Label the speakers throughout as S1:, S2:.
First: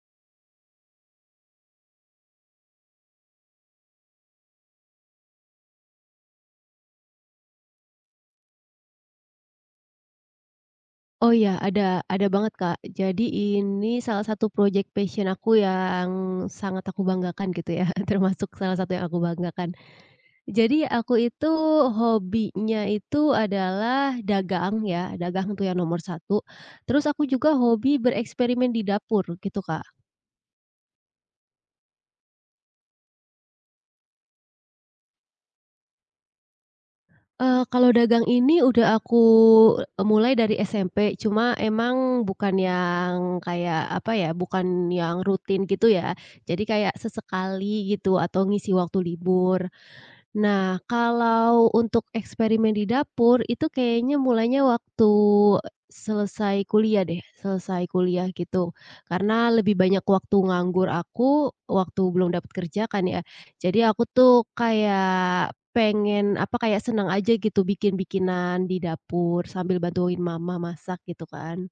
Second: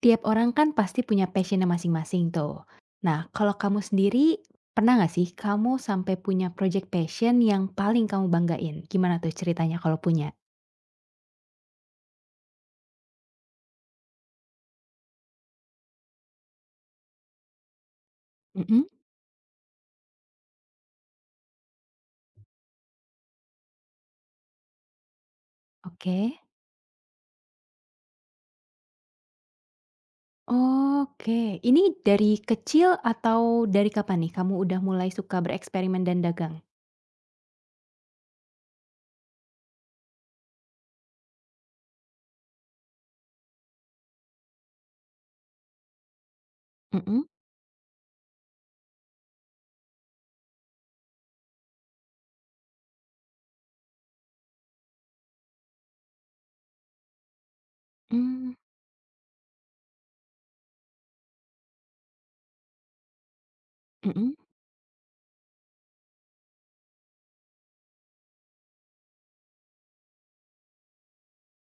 S1: Tiap orang kan pasti punya passionnya masing-masing tuh. Nah, kalau kamu sendiri, pernah nggak sih kamu sampai punya project passion yang paling kamu banggain? Gimana tuh ceritanya kalau punya?
S2: Oh iya, ada banget, Kak. Jadi ini salah satu project passion aku yang sangat aku banggakan gitu ya, termasuk salah
S1: Mhm.
S2: satu yang aku banggakan. Jadi aku itu hobinya itu adalah dagang ya, dagang itu yang nomor
S1: Oke.
S2: satu. Terus aku juga hobi bereksperimen di dapur gitu, Kak.
S1: Oke, ini dari kecil atau dari kapan nih kamu udah mulai suka bereksperimen dan dagang?
S2: Kalau dagang ini udah aku mulai dari SMP, cuma emang bukan yang kayak, apa ya, bukan yang rutin gitu ya. Jadi kayak
S1: Mhm.
S2: sesekali gitu atau ngisi waktu libur. Nah, kalau untuk eksperimen di dapur, itu kayaknya mulainya waktu selesai kuliah deh, selesai kuliah
S1: Mmm.
S2: gitu. Karena lebih banyak waktu nganggur aku, waktu belum dapat kerja kan ya. Jadi aku
S1: Mhm.
S2: tuh kayak pengen apa kayak senang aja gitu bikin-bikinan di dapur sambil bantuin mama masak gitu kan.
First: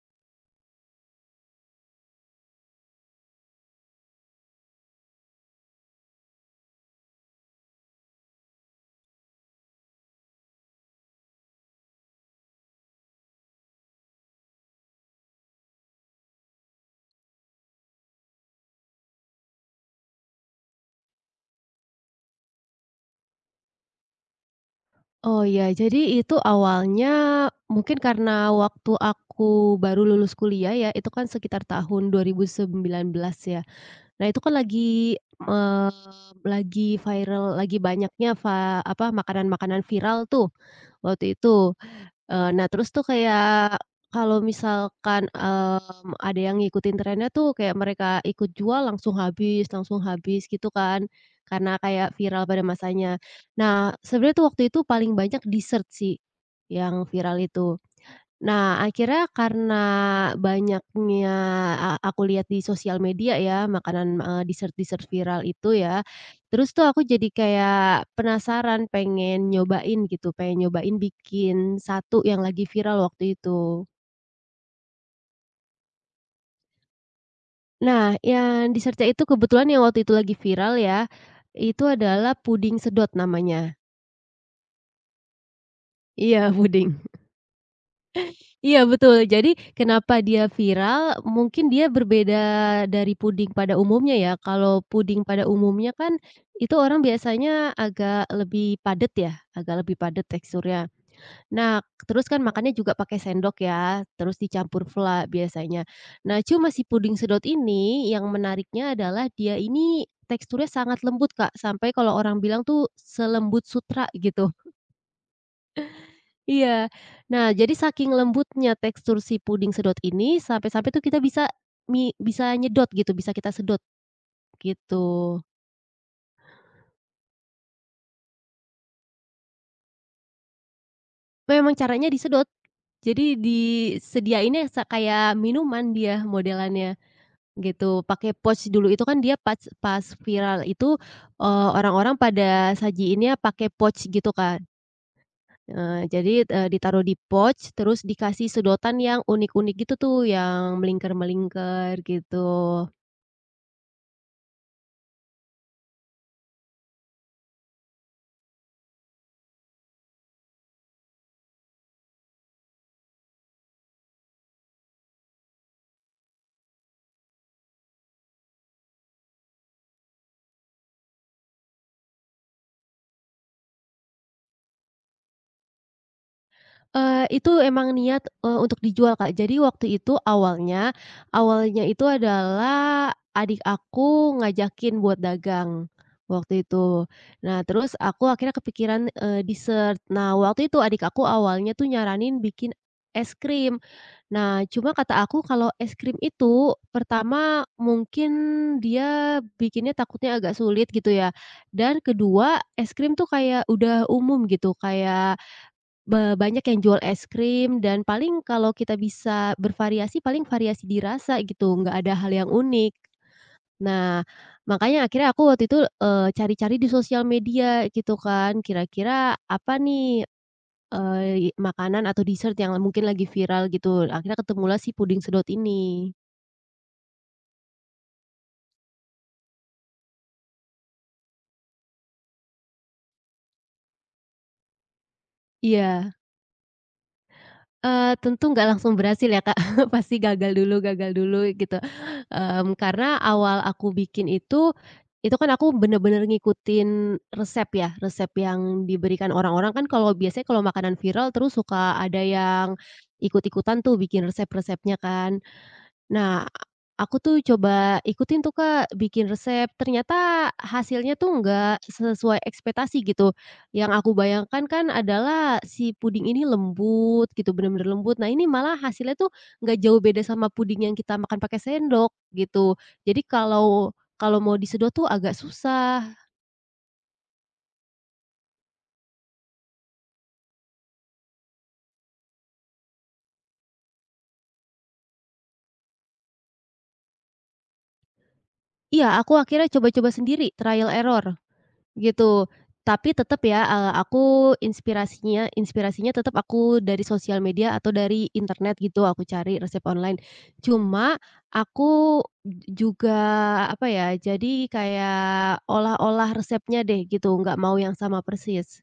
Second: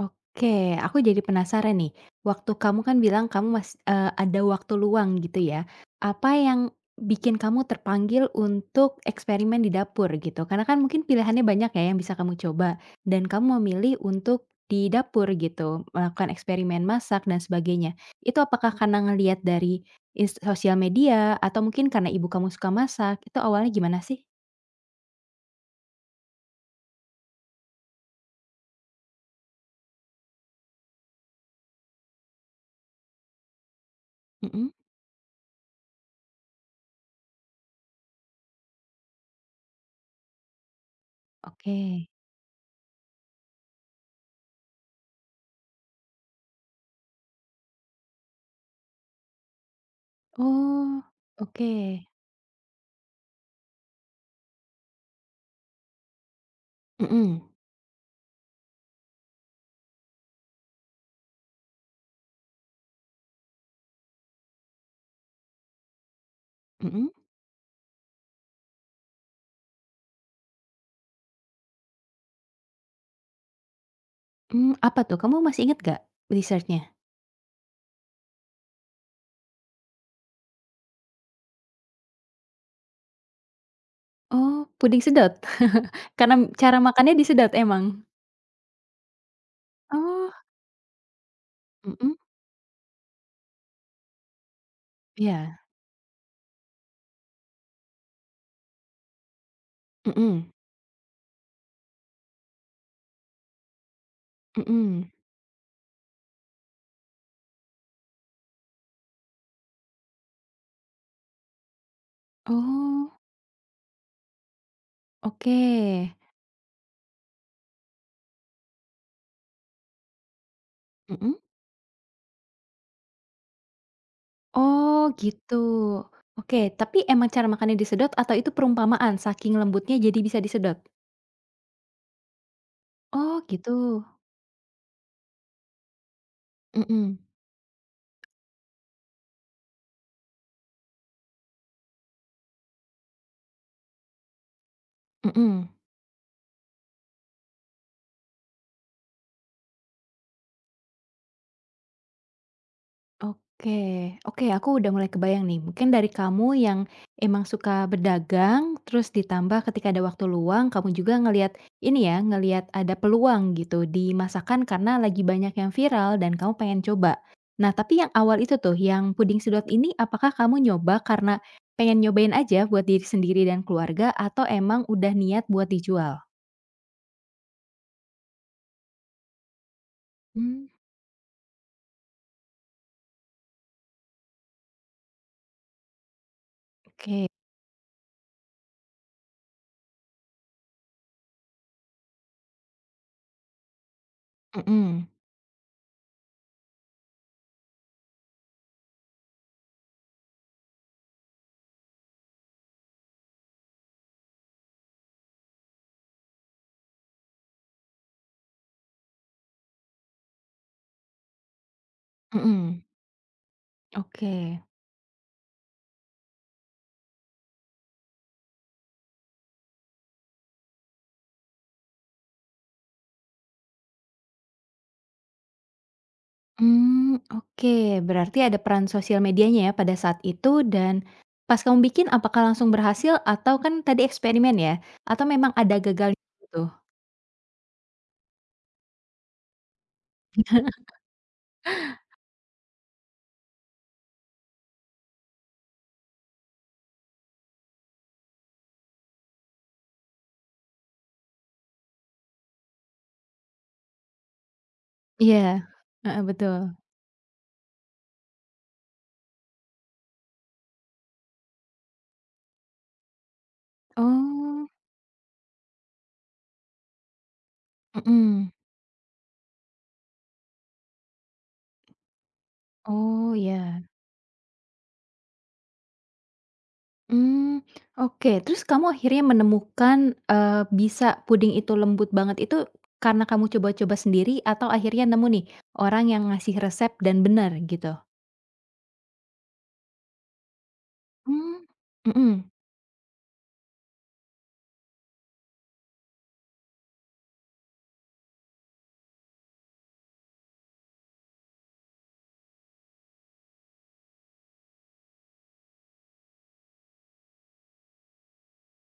S1: Oke, aku jadi penasaran nih. Waktu kamu kan bilang kamu ada waktu luang gitu ya. Apa yang bikin kamu terpanggil untuk eksperimen di dapur gitu? Karena kan mungkin pilihannya banyak ya yang bisa kamu coba, dan kamu memilih untuk di dapur gitu, melakukan eksperimen masak dan sebagainya. Itu apakah karena ngelihat dari sosial media atau mungkin karena ibu kamu suka masak? Itu awalnya gimana sih?
S2: Oh ya, jadi itu awalnya mungkin karena waktu aku baru lulus kuliah ya, itu kan sekitar tahun 2019 ya. Nah, itu kan
S1: Mhm,
S2: eee, lagi viral, lagi banyaknya makanan-makanan viral tuh waktu itu.
S1: oke.
S2: Nah terus tuh kayak kalau misalkan, ada yang ngikutin trennya tuh kayak mereka ikut jual langsung habis gitu
S1: Oh,
S2: kan, karena
S1: oke.
S2: kayak viral pada masanya. Nah sebenarnya tuh waktu itu paling banyak dessert sih, yang viral
S1: Mhm,
S2: itu. Nah, akhirnya karena banyaknya aku lihat di sosial media ya, makanan, dessert-dessert viral itu ya, terus tuh aku
S1: mhm.
S2: jadi kayak penasaran, pengen nyobain gitu, pengen nyobain bikin satu yang lagi viral waktu itu.
S1: Mmm, apa tuh? Kamu masih inget gak research-nya?
S2: Nah, yang dessert itu kebetulan yang waktu itu lagi viral ya, itu adalah puding sedot namanya.
S1: Oh, puding sedot?
S2: Iya,
S1: Karena cara
S2: puding.
S1: makannya disedot emang?
S2: Iya betul, jadi kenapa
S1: Oh,
S2: dia viral, mungkin dia
S1: mhm,
S2: berbeda dari puding pada umumnya ya. Kalau puding pada
S1: iya,
S2: umumnya kan, itu orang biasanya agak lebih padat ya, agak lebih padat
S1: mhm,
S2: teksturnya. Nah, terus kan makannya juga pakai sendok ya, terus dicampur
S1: mhm.
S2: vla biasanya. Nah, cuma si puding sedot ini, yang menariknya adalah dia ini teksturnya sangat lembut Kak, sampai kalau orang bilang tuh
S1: Oh,
S2: selembut sutra gitu.
S1: oke,
S2: Iya. Nah, jadi saking lembutnya tekstur si puding sedot ini, sampai-sampai tuh kita
S1: mhm?
S2: bisa nyedot gitu, bisa kita sedot, gitu.
S1: Oh, gitu. Oke, tapi emang cara makannya disedot atau itu perumpamaan saking lembutnya jadi bisa disedot?
S2: Memang caranya disedot, jadi
S1: Oh, gitu,
S2: disediainnya kayak minuman dia modelannya,
S1: mhm,
S2: gitu. Pakai pouch dulu itu kan dia pas pas viral itu, orang-orang pada sajiinnya pakai pouch gitu kan.
S1: mhm.
S2: Jadi, ditaruh di pouch, terus dikasih sedotan yang unik-unik gitu tuh, yang melingkar-melingkar, gitu.
S1: Oke, oke aku udah mulai kebayang nih. Mungkin dari kamu yang emang suka berdagang, terus ditambah ketika ada waktu luang, kamu juga ngelihat ini ya, ngelihat ada peluang gitu di masakan karena lagi banyak yang viral dan kamu pengen coba. Nah, tapi yang awal itu tuh, yang puding sedot ini, apakah kamu nyoba karena pengen nyobain aja buat diri sendiri dan keluarga, atau emang udah niat buat dijual?
S2: Itu emang niat, untuk dijual, Kak. Jadi waktu itu
S1: Hmm.
S2: awalnya awalnya itu adalah adik aku ngajakin buat dagang, waktu itu.
S1: Oke,
S2: Nah, terus aku akhirnya kepikiran, dessert. Nah, waktu itu adik aku awalnya tuh nyaranin bikin es krim. Nah, cuma
S1: mhm,
S2: kata aku kalau es krim itu pertama mungkin dia bikinnya takutnya agak sulit gitu ya, dan kedua es krim tuh kayak udah umum gitu, kayak banyak yang jual es krim dan paling kalau kita bisa bervariasi, paling variasi di rasa gitu, nggak ada hal yang
S1: mhm,
S2: unik. Nah,
S1: oke.
S2: makanya akhirnya aku waktu itu, cari-cari di sosial media gitu kan, kira-kira apa nih, makanan atau dessert yang mungkin lagi viral gitu, akhirnya ketemulah si puding sedot ini.
S1: Mmm, oke. Berarti ada peran sosial medianya ya pada saat itu dan pas kamu bikin apakah langsung berhasil atau kan tadi eksperimen ya? Atau memang ada
S2: Iya.
S1: gagalnya gitu?
S2: Tentu nggak langsung berhasil ya, Kak. Pasti gagal dulu gitu, karena awal aku bikin itu kan aku bener-bener ngikutin resep ya, resep yang diberikan orang-orang kan kalau biasanya kalau makanan viral terus suka ada yang ikut-ikutan tuh bikin resep-resepnya kan.
S1: Iya, heeh,
S2: Nah,
S1: betul.
S2: aku tuh coba ikutin tuh, Kak, bikin resep, ternyata hasilnya tuh nggak sesuai ekspektasi gitu. Yang aku bayangkan
S1: Oh,
S2: kan adalah si puding ini lembut gitu, bener-bener lembut. Nah, ini
S1: mhm.
S2: malah hasilnya tuh nggak jauh beda sama puding yang kita makan pakai sendok gitu. Jadi
S1: Oh, iya.
S2: kalau kalau mau disedot tuh agak susah.
S1: Mmm, oke. Terus kamu akhirnya menemukan, eee, bisa puding itu lembut banget itu karena kamu coba-coba sendiri atau akhirnya nemu nih orang yang ngasih resep dan bener gitu?
S2: Iya, aku akhirnya coba-coba sendiri, trial error.
S1: Mmm, mhm
S2: Gitu. Tapi tetap ya, aku inspirasinya inspirasinya tetap aku dari sosial media atau dari internet gitu, aku cari resep online. Cuma aku juga, apa ya, jadi kayak olah-olah resepnya deh gitu, nggak mau yang sama persis.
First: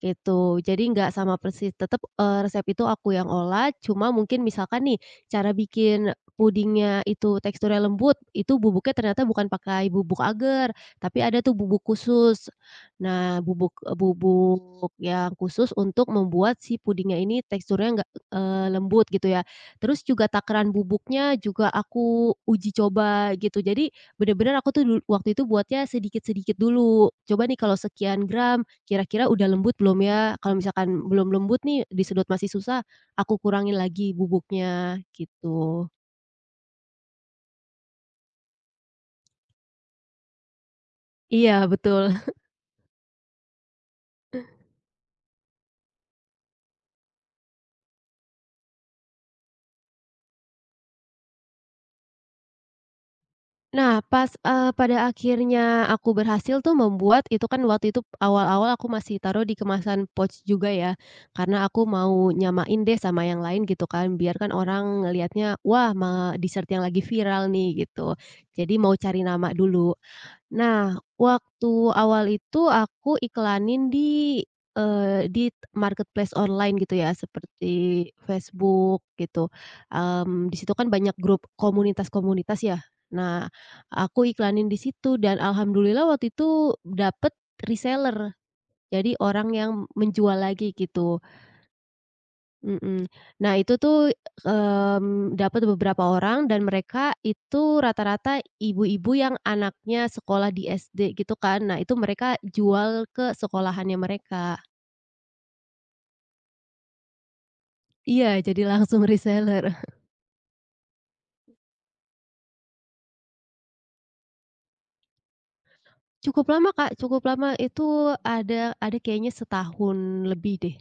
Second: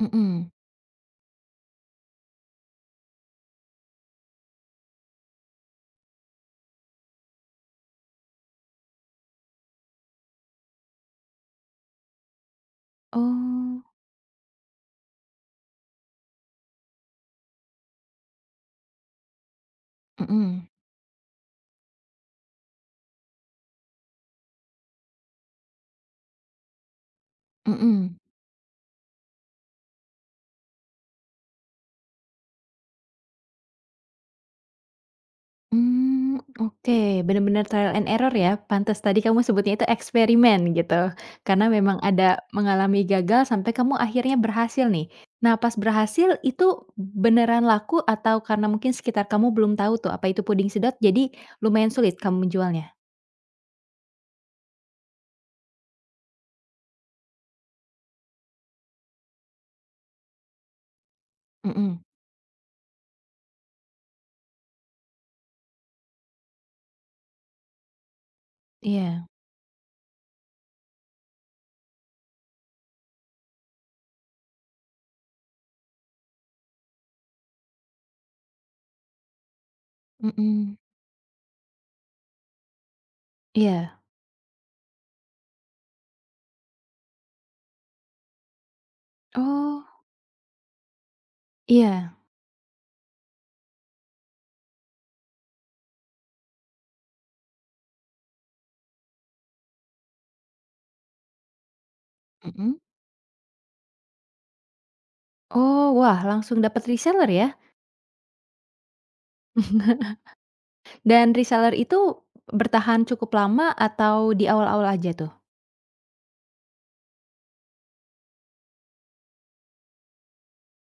S1: mhm.
S2: Gitu, jadi nggak sama persis, tetap resep itu aku yang olah, cuma mungkin misalkan nih, cara bikin pudingnya itu teksturnya lembut, itu bubuknya ternyata bukan pakai bubuk agar, tapi ada tuh bubuk khusus. Nah, bubuk
S1: Oh,
S2: e, bubuk yang khusus untuk membuat si pudingnya ini teksturnya nggak, lembut gitu ya. Terus juga
S1: mhm.
S2: takaran bubuknya juga aku uji coba gitu, jadi bener-bener aku tuh waktu itu buatnya sedikit-sedikit dulu, "Coba nih kalau
S1: Mhm.
S2: sekian gram, kira-kira udah lembut belum ya? Kalau misalkan belum lembut nih, disedot masih susah, aku kurangin lagi bubuknya, gitu."
S1: Mmm, oke, bener-bener trial and error ya, pantes tadi kamu sebutnya itu eksperimen gitu,
S2: Iya,
S1: karena memang
S2: betul.
S1: ada mengalami gagal sampai kamu akhirnya berhasil nih. Nah, pas berhasil itu beneran laku atau karena mungkin sekitar kamu belum tahu tuh apa itu puding sedot, jadi lumayan sulit kamu menjualnya?
S2: Nah, pas, pada akhirnya aku berhasil tuh membuat itu kan waktu itu awal-awal aku masih taruh di kemasan pouch juga ya, karena aku
S1: Mhm,
S2: mau nyamain deh sama yang lain gitu kan, biar kan orang ngelihatnya, "Wah, dessert yang lagi viral nih," gitu. Jadi mau cari
S1: iya,
S2: nama dulu. Nah, waktu awal itu aku iklanin di marketplace online gitu ya, seperti Facebook gitu, di situ
S1: mhm,
S2: kan banyak grup komunitas-komunitas ya. Nah,
S1: iya.
S2: aku iklanin di situ dan alhamdulillah waktu itu dapet reseller, jadi orang yang
S1: Oh,
S2: menjual lagi gitu.
S1: iya,
S2: Mhm. Nah itu tuh, dapat beberapa orang dan mereka itu rata-rata ibu-ibu yang anaknya sekolah di SD gitu kan. Nah itu mereka
S1: mhm.
S2: jual ke sekolahannya mereka.
S1: Oh, wah langsung dapet reseller ya?
S2: Iya jadi langsung reseller.
S1: Dan reseller itu bertahan cukup lama atau di awal-awal aja tuh?
S2: Cukup lama Kak, cukup lama itu ada kayaknya setahun lebih deh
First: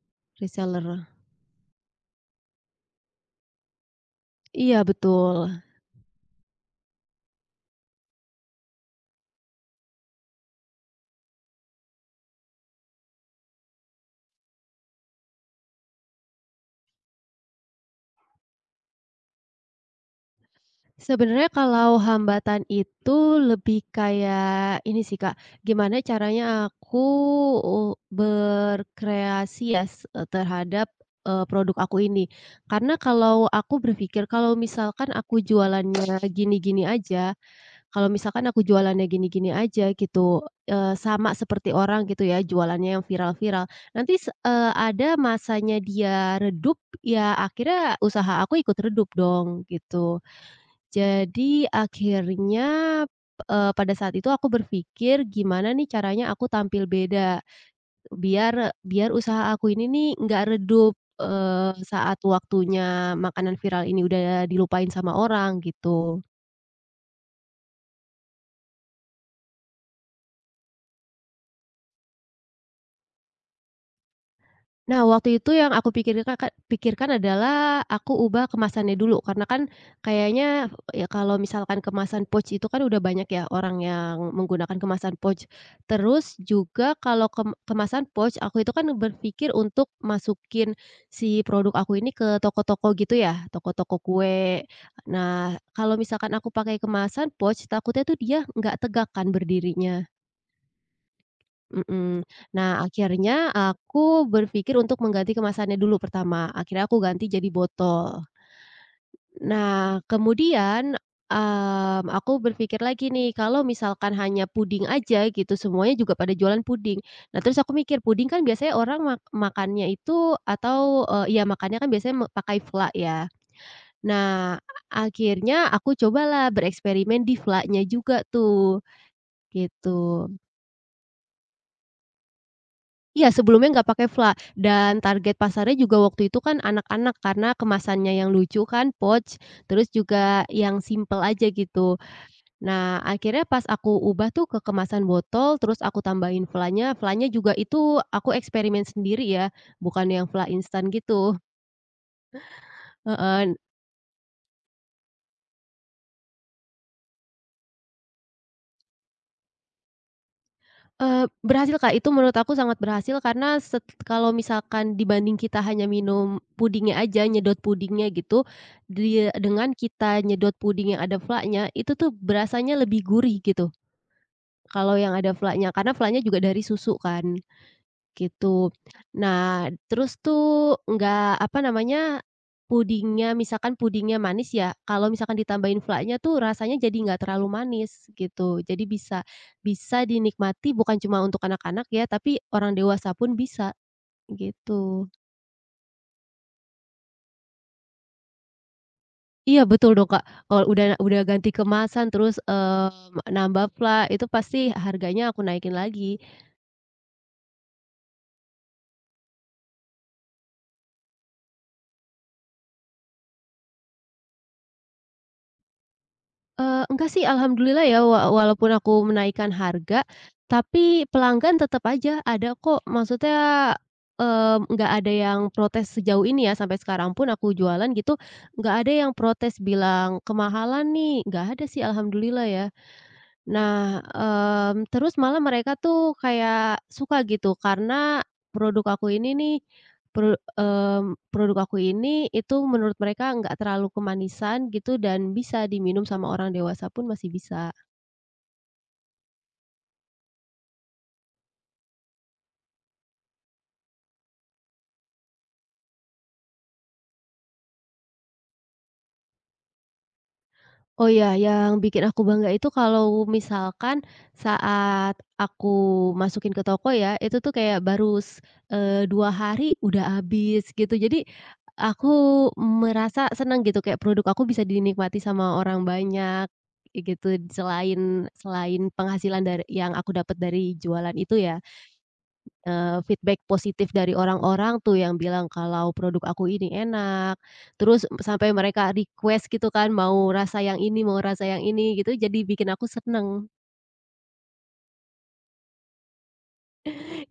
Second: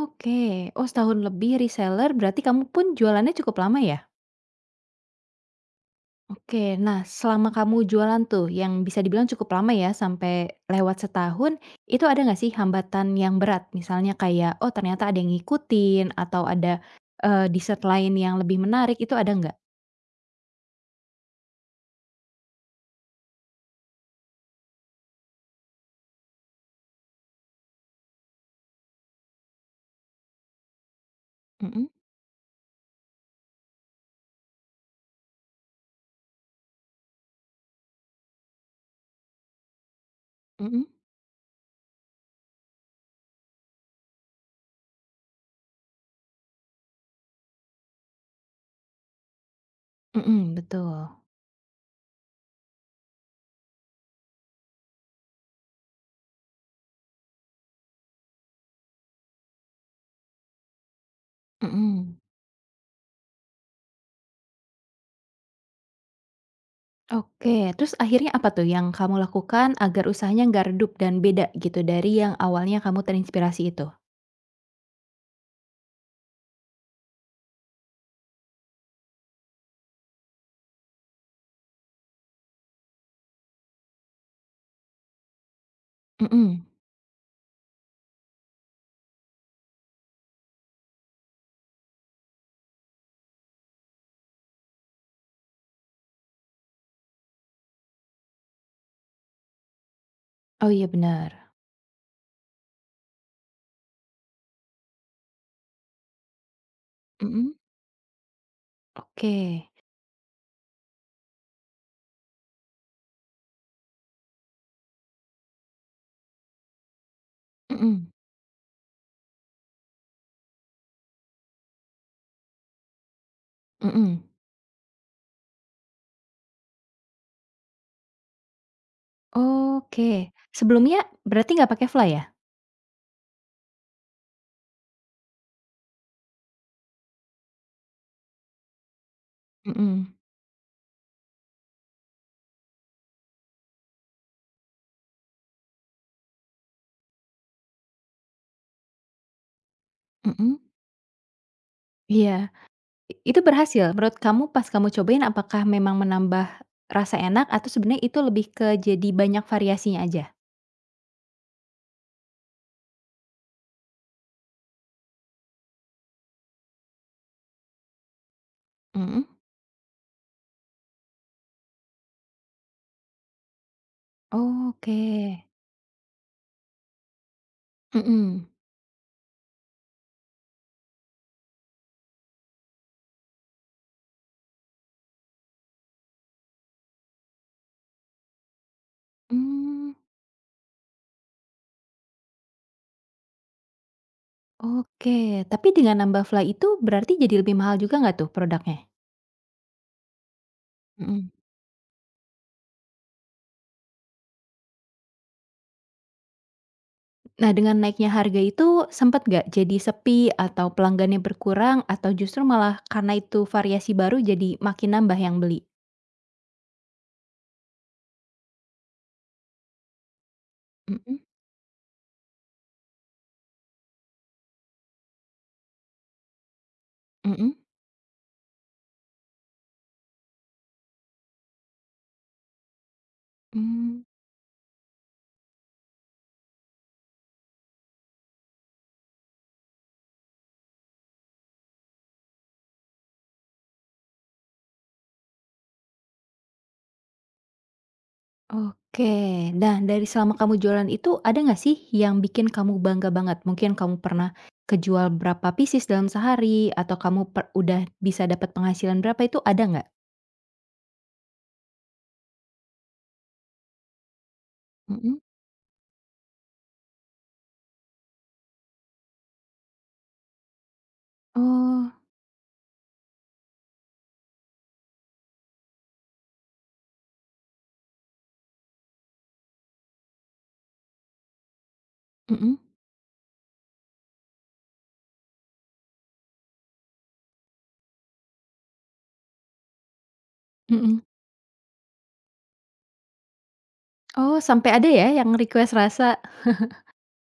S1: Oke. Oh,
S2: reseller.
S1: setahun lebih reseller berarti kamu pun jualannya cukup lama ya?
S2: Iya betul.
S1: Oke. Nah, selama kamu jualan tuh yang bisa dibilang cukup lama ya sampai lewat setahun, itu ada nggak sih hambatan yang berat? Misalnya kayak, oh ternyata ada yang ngikutin atau ada, dessert lain yang lebih menarik itu ada nggak?
S2: Sebenarnya kalau hambatan itu lebih kayak ini sih, Kak, gimana caranya aku berkreasi ya, terhadap, produk
S1: Mhm
S2: aku ini. Karena kalau aku berpikir kalau misalkan aku jualannya gini-gini aja gitu,
S1: mhm
S2: sama seperti orang gitu ya jualannya yang viral-viral, nanti ada masanya dia redup, ya akhirnya usaha aku ikut redup dong, gitu.
S1: mhm, betul.
S2: Jadi akhirnya, pada saat itu aku berpikir gimana nih caranya aku tampil beda, biar biar usaha aku ini nih nggak redup,
S1: Mhm.
S2: saat waktunya makanan viral ini udah dilupain sama orang gitu.
S1: Oke, terus akhirnya apa tuh yang kamu lakukan agar usahanya nggak redup dan beda gitu dari yang awalnya kamu terinspirasi itu?
S2: Nah, waktu itu yang aku pikirkan pikirkan adalah aku ubah kemasannya dulu, karena kan kayaknya ya kalau misalkan kemasan pouch itu kan udah banyak ya orang yang menggunakan kemasan pouch. Terus
S1: Mhm.
S2: juga kalau kemasan pouch, aku itu kan berpikir untuk masukin si produk aku ini ke toko-toko gitu ya, toko-toko kue. Nah, kalau misalkan aku pakai kemasan pouch, takutnya tuh dia nggak tegak kan berdirinya.
S1: Oh iya benar.
S2: Mhm. Nah, akhirnya aku berpikir untuk mengganti kemasannya dulu pertama, akhirnya aku ganti jadi
S1: Mhm,
S2: botol.
S1: oke.
S2: Nah, kemudian, aku berpikir lagi nih, kalau misalkan hanya puding aja gitu, semuanya juga pada jualan puding. Nah, terus aku mikir,
S1: Mhm,
S2: puding kan biasanya orang makannya itu atau, ya makannya kan biasanya pakai vla ya.
S1: mhm.
S2: Nah, akhirnya aku cobalah bereksperimen di vlanya juga tuh,
S1: Oke,
S2: gitu.
S1: sebelumnya berarti nggak pakai fly ya?
S2: Iya, sebelumnya nggak pakai fla, dan target pasarnya juga waktu itu kan anak-anak karena kemasannya yang lucu kan, pouch, terus
S1: Mhm,
S2: juga yang simpel aja gitu. Nah, akhirnya pas aku ubah tuh ke kemasan botol, terus aku tambahin flanya, flanya juga itu aku eksperimen sendiri ya, bukan yang fla
S1: mhm,
S2: instan gitu.
S1: iya. Itu
S2: Heeh.
S1: berhasil menurut kamu pas kamu cobain apakah memang menambah rasa enak atau sebenarnya itu lebih ke jadi banyak variasinya aja?
S2: Berhasil, Kak, itu menurut aku sangat berhasil karena kalau misalkan dibanding kita hanya minum pudingnya aja, nyedot pudingnya gitu,
S1: Mhm.
S2: dia dengan kita nyedot puding yang ada flaknya, itu tuh berasanya lebih gurih gitu, kalau
S1: Oke.
S2: yang ada flaknya, karena flaknya juga dari susu kan.
S1: Mhm,
S2: Gitu. Nah, terus tuh nggak apa namanya, pudingnya misalkan pudingnya manis ya, kalau misalkan ditambahin flaknya tuh rasanya jadi nggak terlalu manis, gitu. Jadi bisa
S1: mmm.
S2: bisa dinikmati bukan cuma untuk anak-anak ya, tapi orang dewasa pun bisa, gitu.
S1: Oke, tapi dengan nambah fly itu berarti jadi lebih mahal juga nggak tuh produknya?
S2: Iya betul dong, Kak. Kalau udah
S1: Mhm.
S2: ganti kemasan terus, nambah flak itu pasti harganya aku naikin lagi.
S1: Nah, dengan naiknya harga itu sempet nggak jadi sepi atau pelanggannya berkurang atau justru malah karena itu variasi baru jadi makin nambah yang beli?
S2: Enggak sih alhamdulillah ya walaupun aku menaikkan harga, tapi
S1: Mhm
S2: pelanggan tetap aja ada kok maksudnya, nggak ada yang protes sejauh ini ya sampai sekarang pun
S1: mhm,
S2: aku jualan gitu, nggak ada yang protes bilang, "Kemahalan nih," nggak ada sih alhamdulillah ya. Nah,
S1: mmm,
S2: terus malah mereka tuh kayak suka gitu karena produk aku ini nih, produk aku ini itu menurut mereka nggak terlalu kemanisan gitu dan bisa diminum sama orang dewasa pun masih bisa.
S1: oke. Nah, dari selama kamu jualan itu ada nggak sih yang bikin kamu bangga banget? Mungkin kamu pernah kejual berapa pieces dalam sehari atau kamu udah bisa dapat penghasilan berapa itu ada nggak?
S2: Oh ya, yang bikin aku bangga itu kalau misalkan saat
S1: Mhm.
S2: aku masukin ke toko ya, itu tuh kayak baru 2 hari udah habis gitu. Jadi
S1: Oh,
S2: aku merasa senang gitu kayak produk aku bisa dinikmati sama orang banyak, gitu. Selain selain penghasilan dari yang aku dapat dari jualan itu ya.
S1: mhm
S2: Feedback positif dari orang-orang tuh yang bilang kalau produk aku ini enak, terus sampai mereka request gitu kan, mau rasa yang ini,
S1: mhm.
S2: mau rasa yang ini gitu, jadi bikin aku seneng.
S1: Oh, sampai ada ya yang request rasa?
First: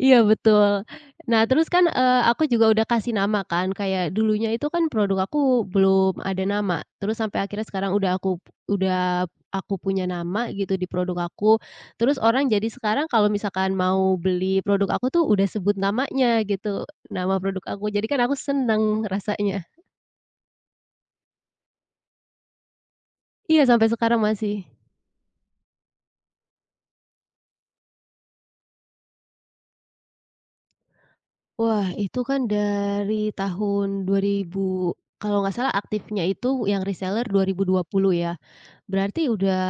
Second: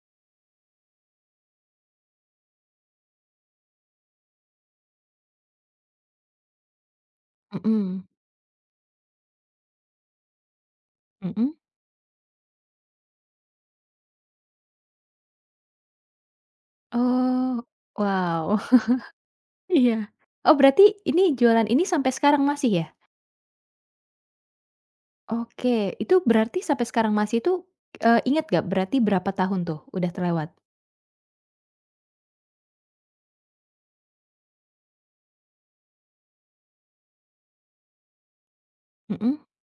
S2: Iya betul. Nah terus kan, aku juga udah kasih nama kan, kayak dulunya itu kan produk aku belum ada nama, terus sampai akhirnya sekarang
S1: Mhm,
S2: udah aku punya nama gitu di produk
S1: mhm.
S2: aku, terus orang jadi sekarang kalau misalkan mau beli produk aku tuh udah sebut namanya gitu, nama produk
S1: Oh,
S2: aku, jadi kan aku
S1: wow,
S2: seneng rasanya.
S1: iya. Oh, berarti ini jualan ini sampai sekarang masih ya?
S2: Iya sampai sekarang masih.
S1: Oke, itu berarti sampai sekarang masih itu, inget nggak berarti berapa tahun tuh udah terlewat?
S2: Wah itu kan dari tahun 2000 kalau nggak salah aktifnya itu yang reseller dua dua ribu dua puluh ya. Berarti
S1: Mhm.
S2: udah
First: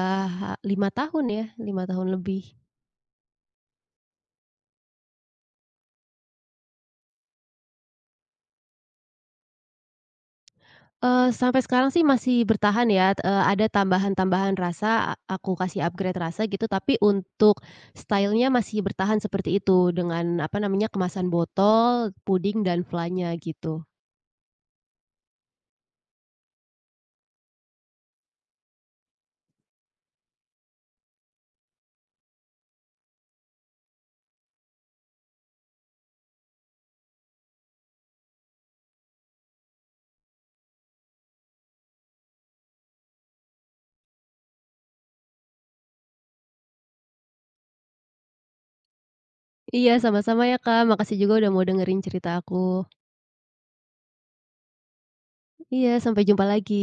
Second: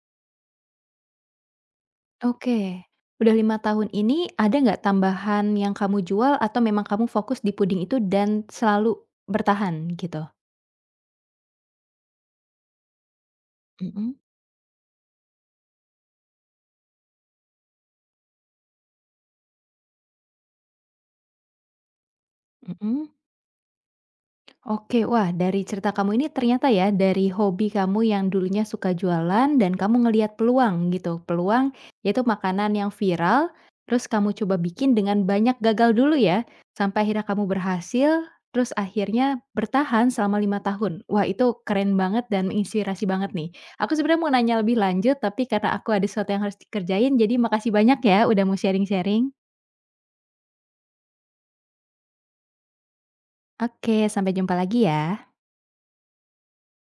S2: 5 tahun ya? 5 tahun lebih.
S1: Oke, udah 5 tahun ini ada nggak tambahan yang kamu jual atau memang kamu fokus di puding itu dan selalu bertahan gitu?
S2: Sampai sekarang sih masih bertahan ya, ada
S1: Mhm,
S2: tambahan-tambahan rasa, aku kasih upgrade rasa gitu, tapi untuk stylenya masih bertahan seperti itu, dengan apa namanya, kemasan botol, puding, dan
S1: mhm.
S2: flanya gitu.
S1: Oke, wah dari cerita kamu ini ternyata ya dari hobi kamu yang dulunya suka jualan dan kamu ngelihat peluang gitu. Peluang yaitu makanan yang viral, terus kamu coba bikin dengan banyak gagal dulu ya, sampai akhirnya kamu berhasil, terus akhirnya bertahan selama 5 tahun. Wah itu keren banget dan menginspirasi banget nih. Aku sebenarnya mau nanya lebih lanjut, tapi karena aku ada sesuatu yang harus dikerjain, jadi makasih banyak ya udah mau sharing-sharing.
S2: Iya, sama-sama ya Kak, makasih juga udah mau dengerin cerita aku.
S1: Oke, sampai jumpa lagi ya.
S2: Iya, sampai jumpa lagi.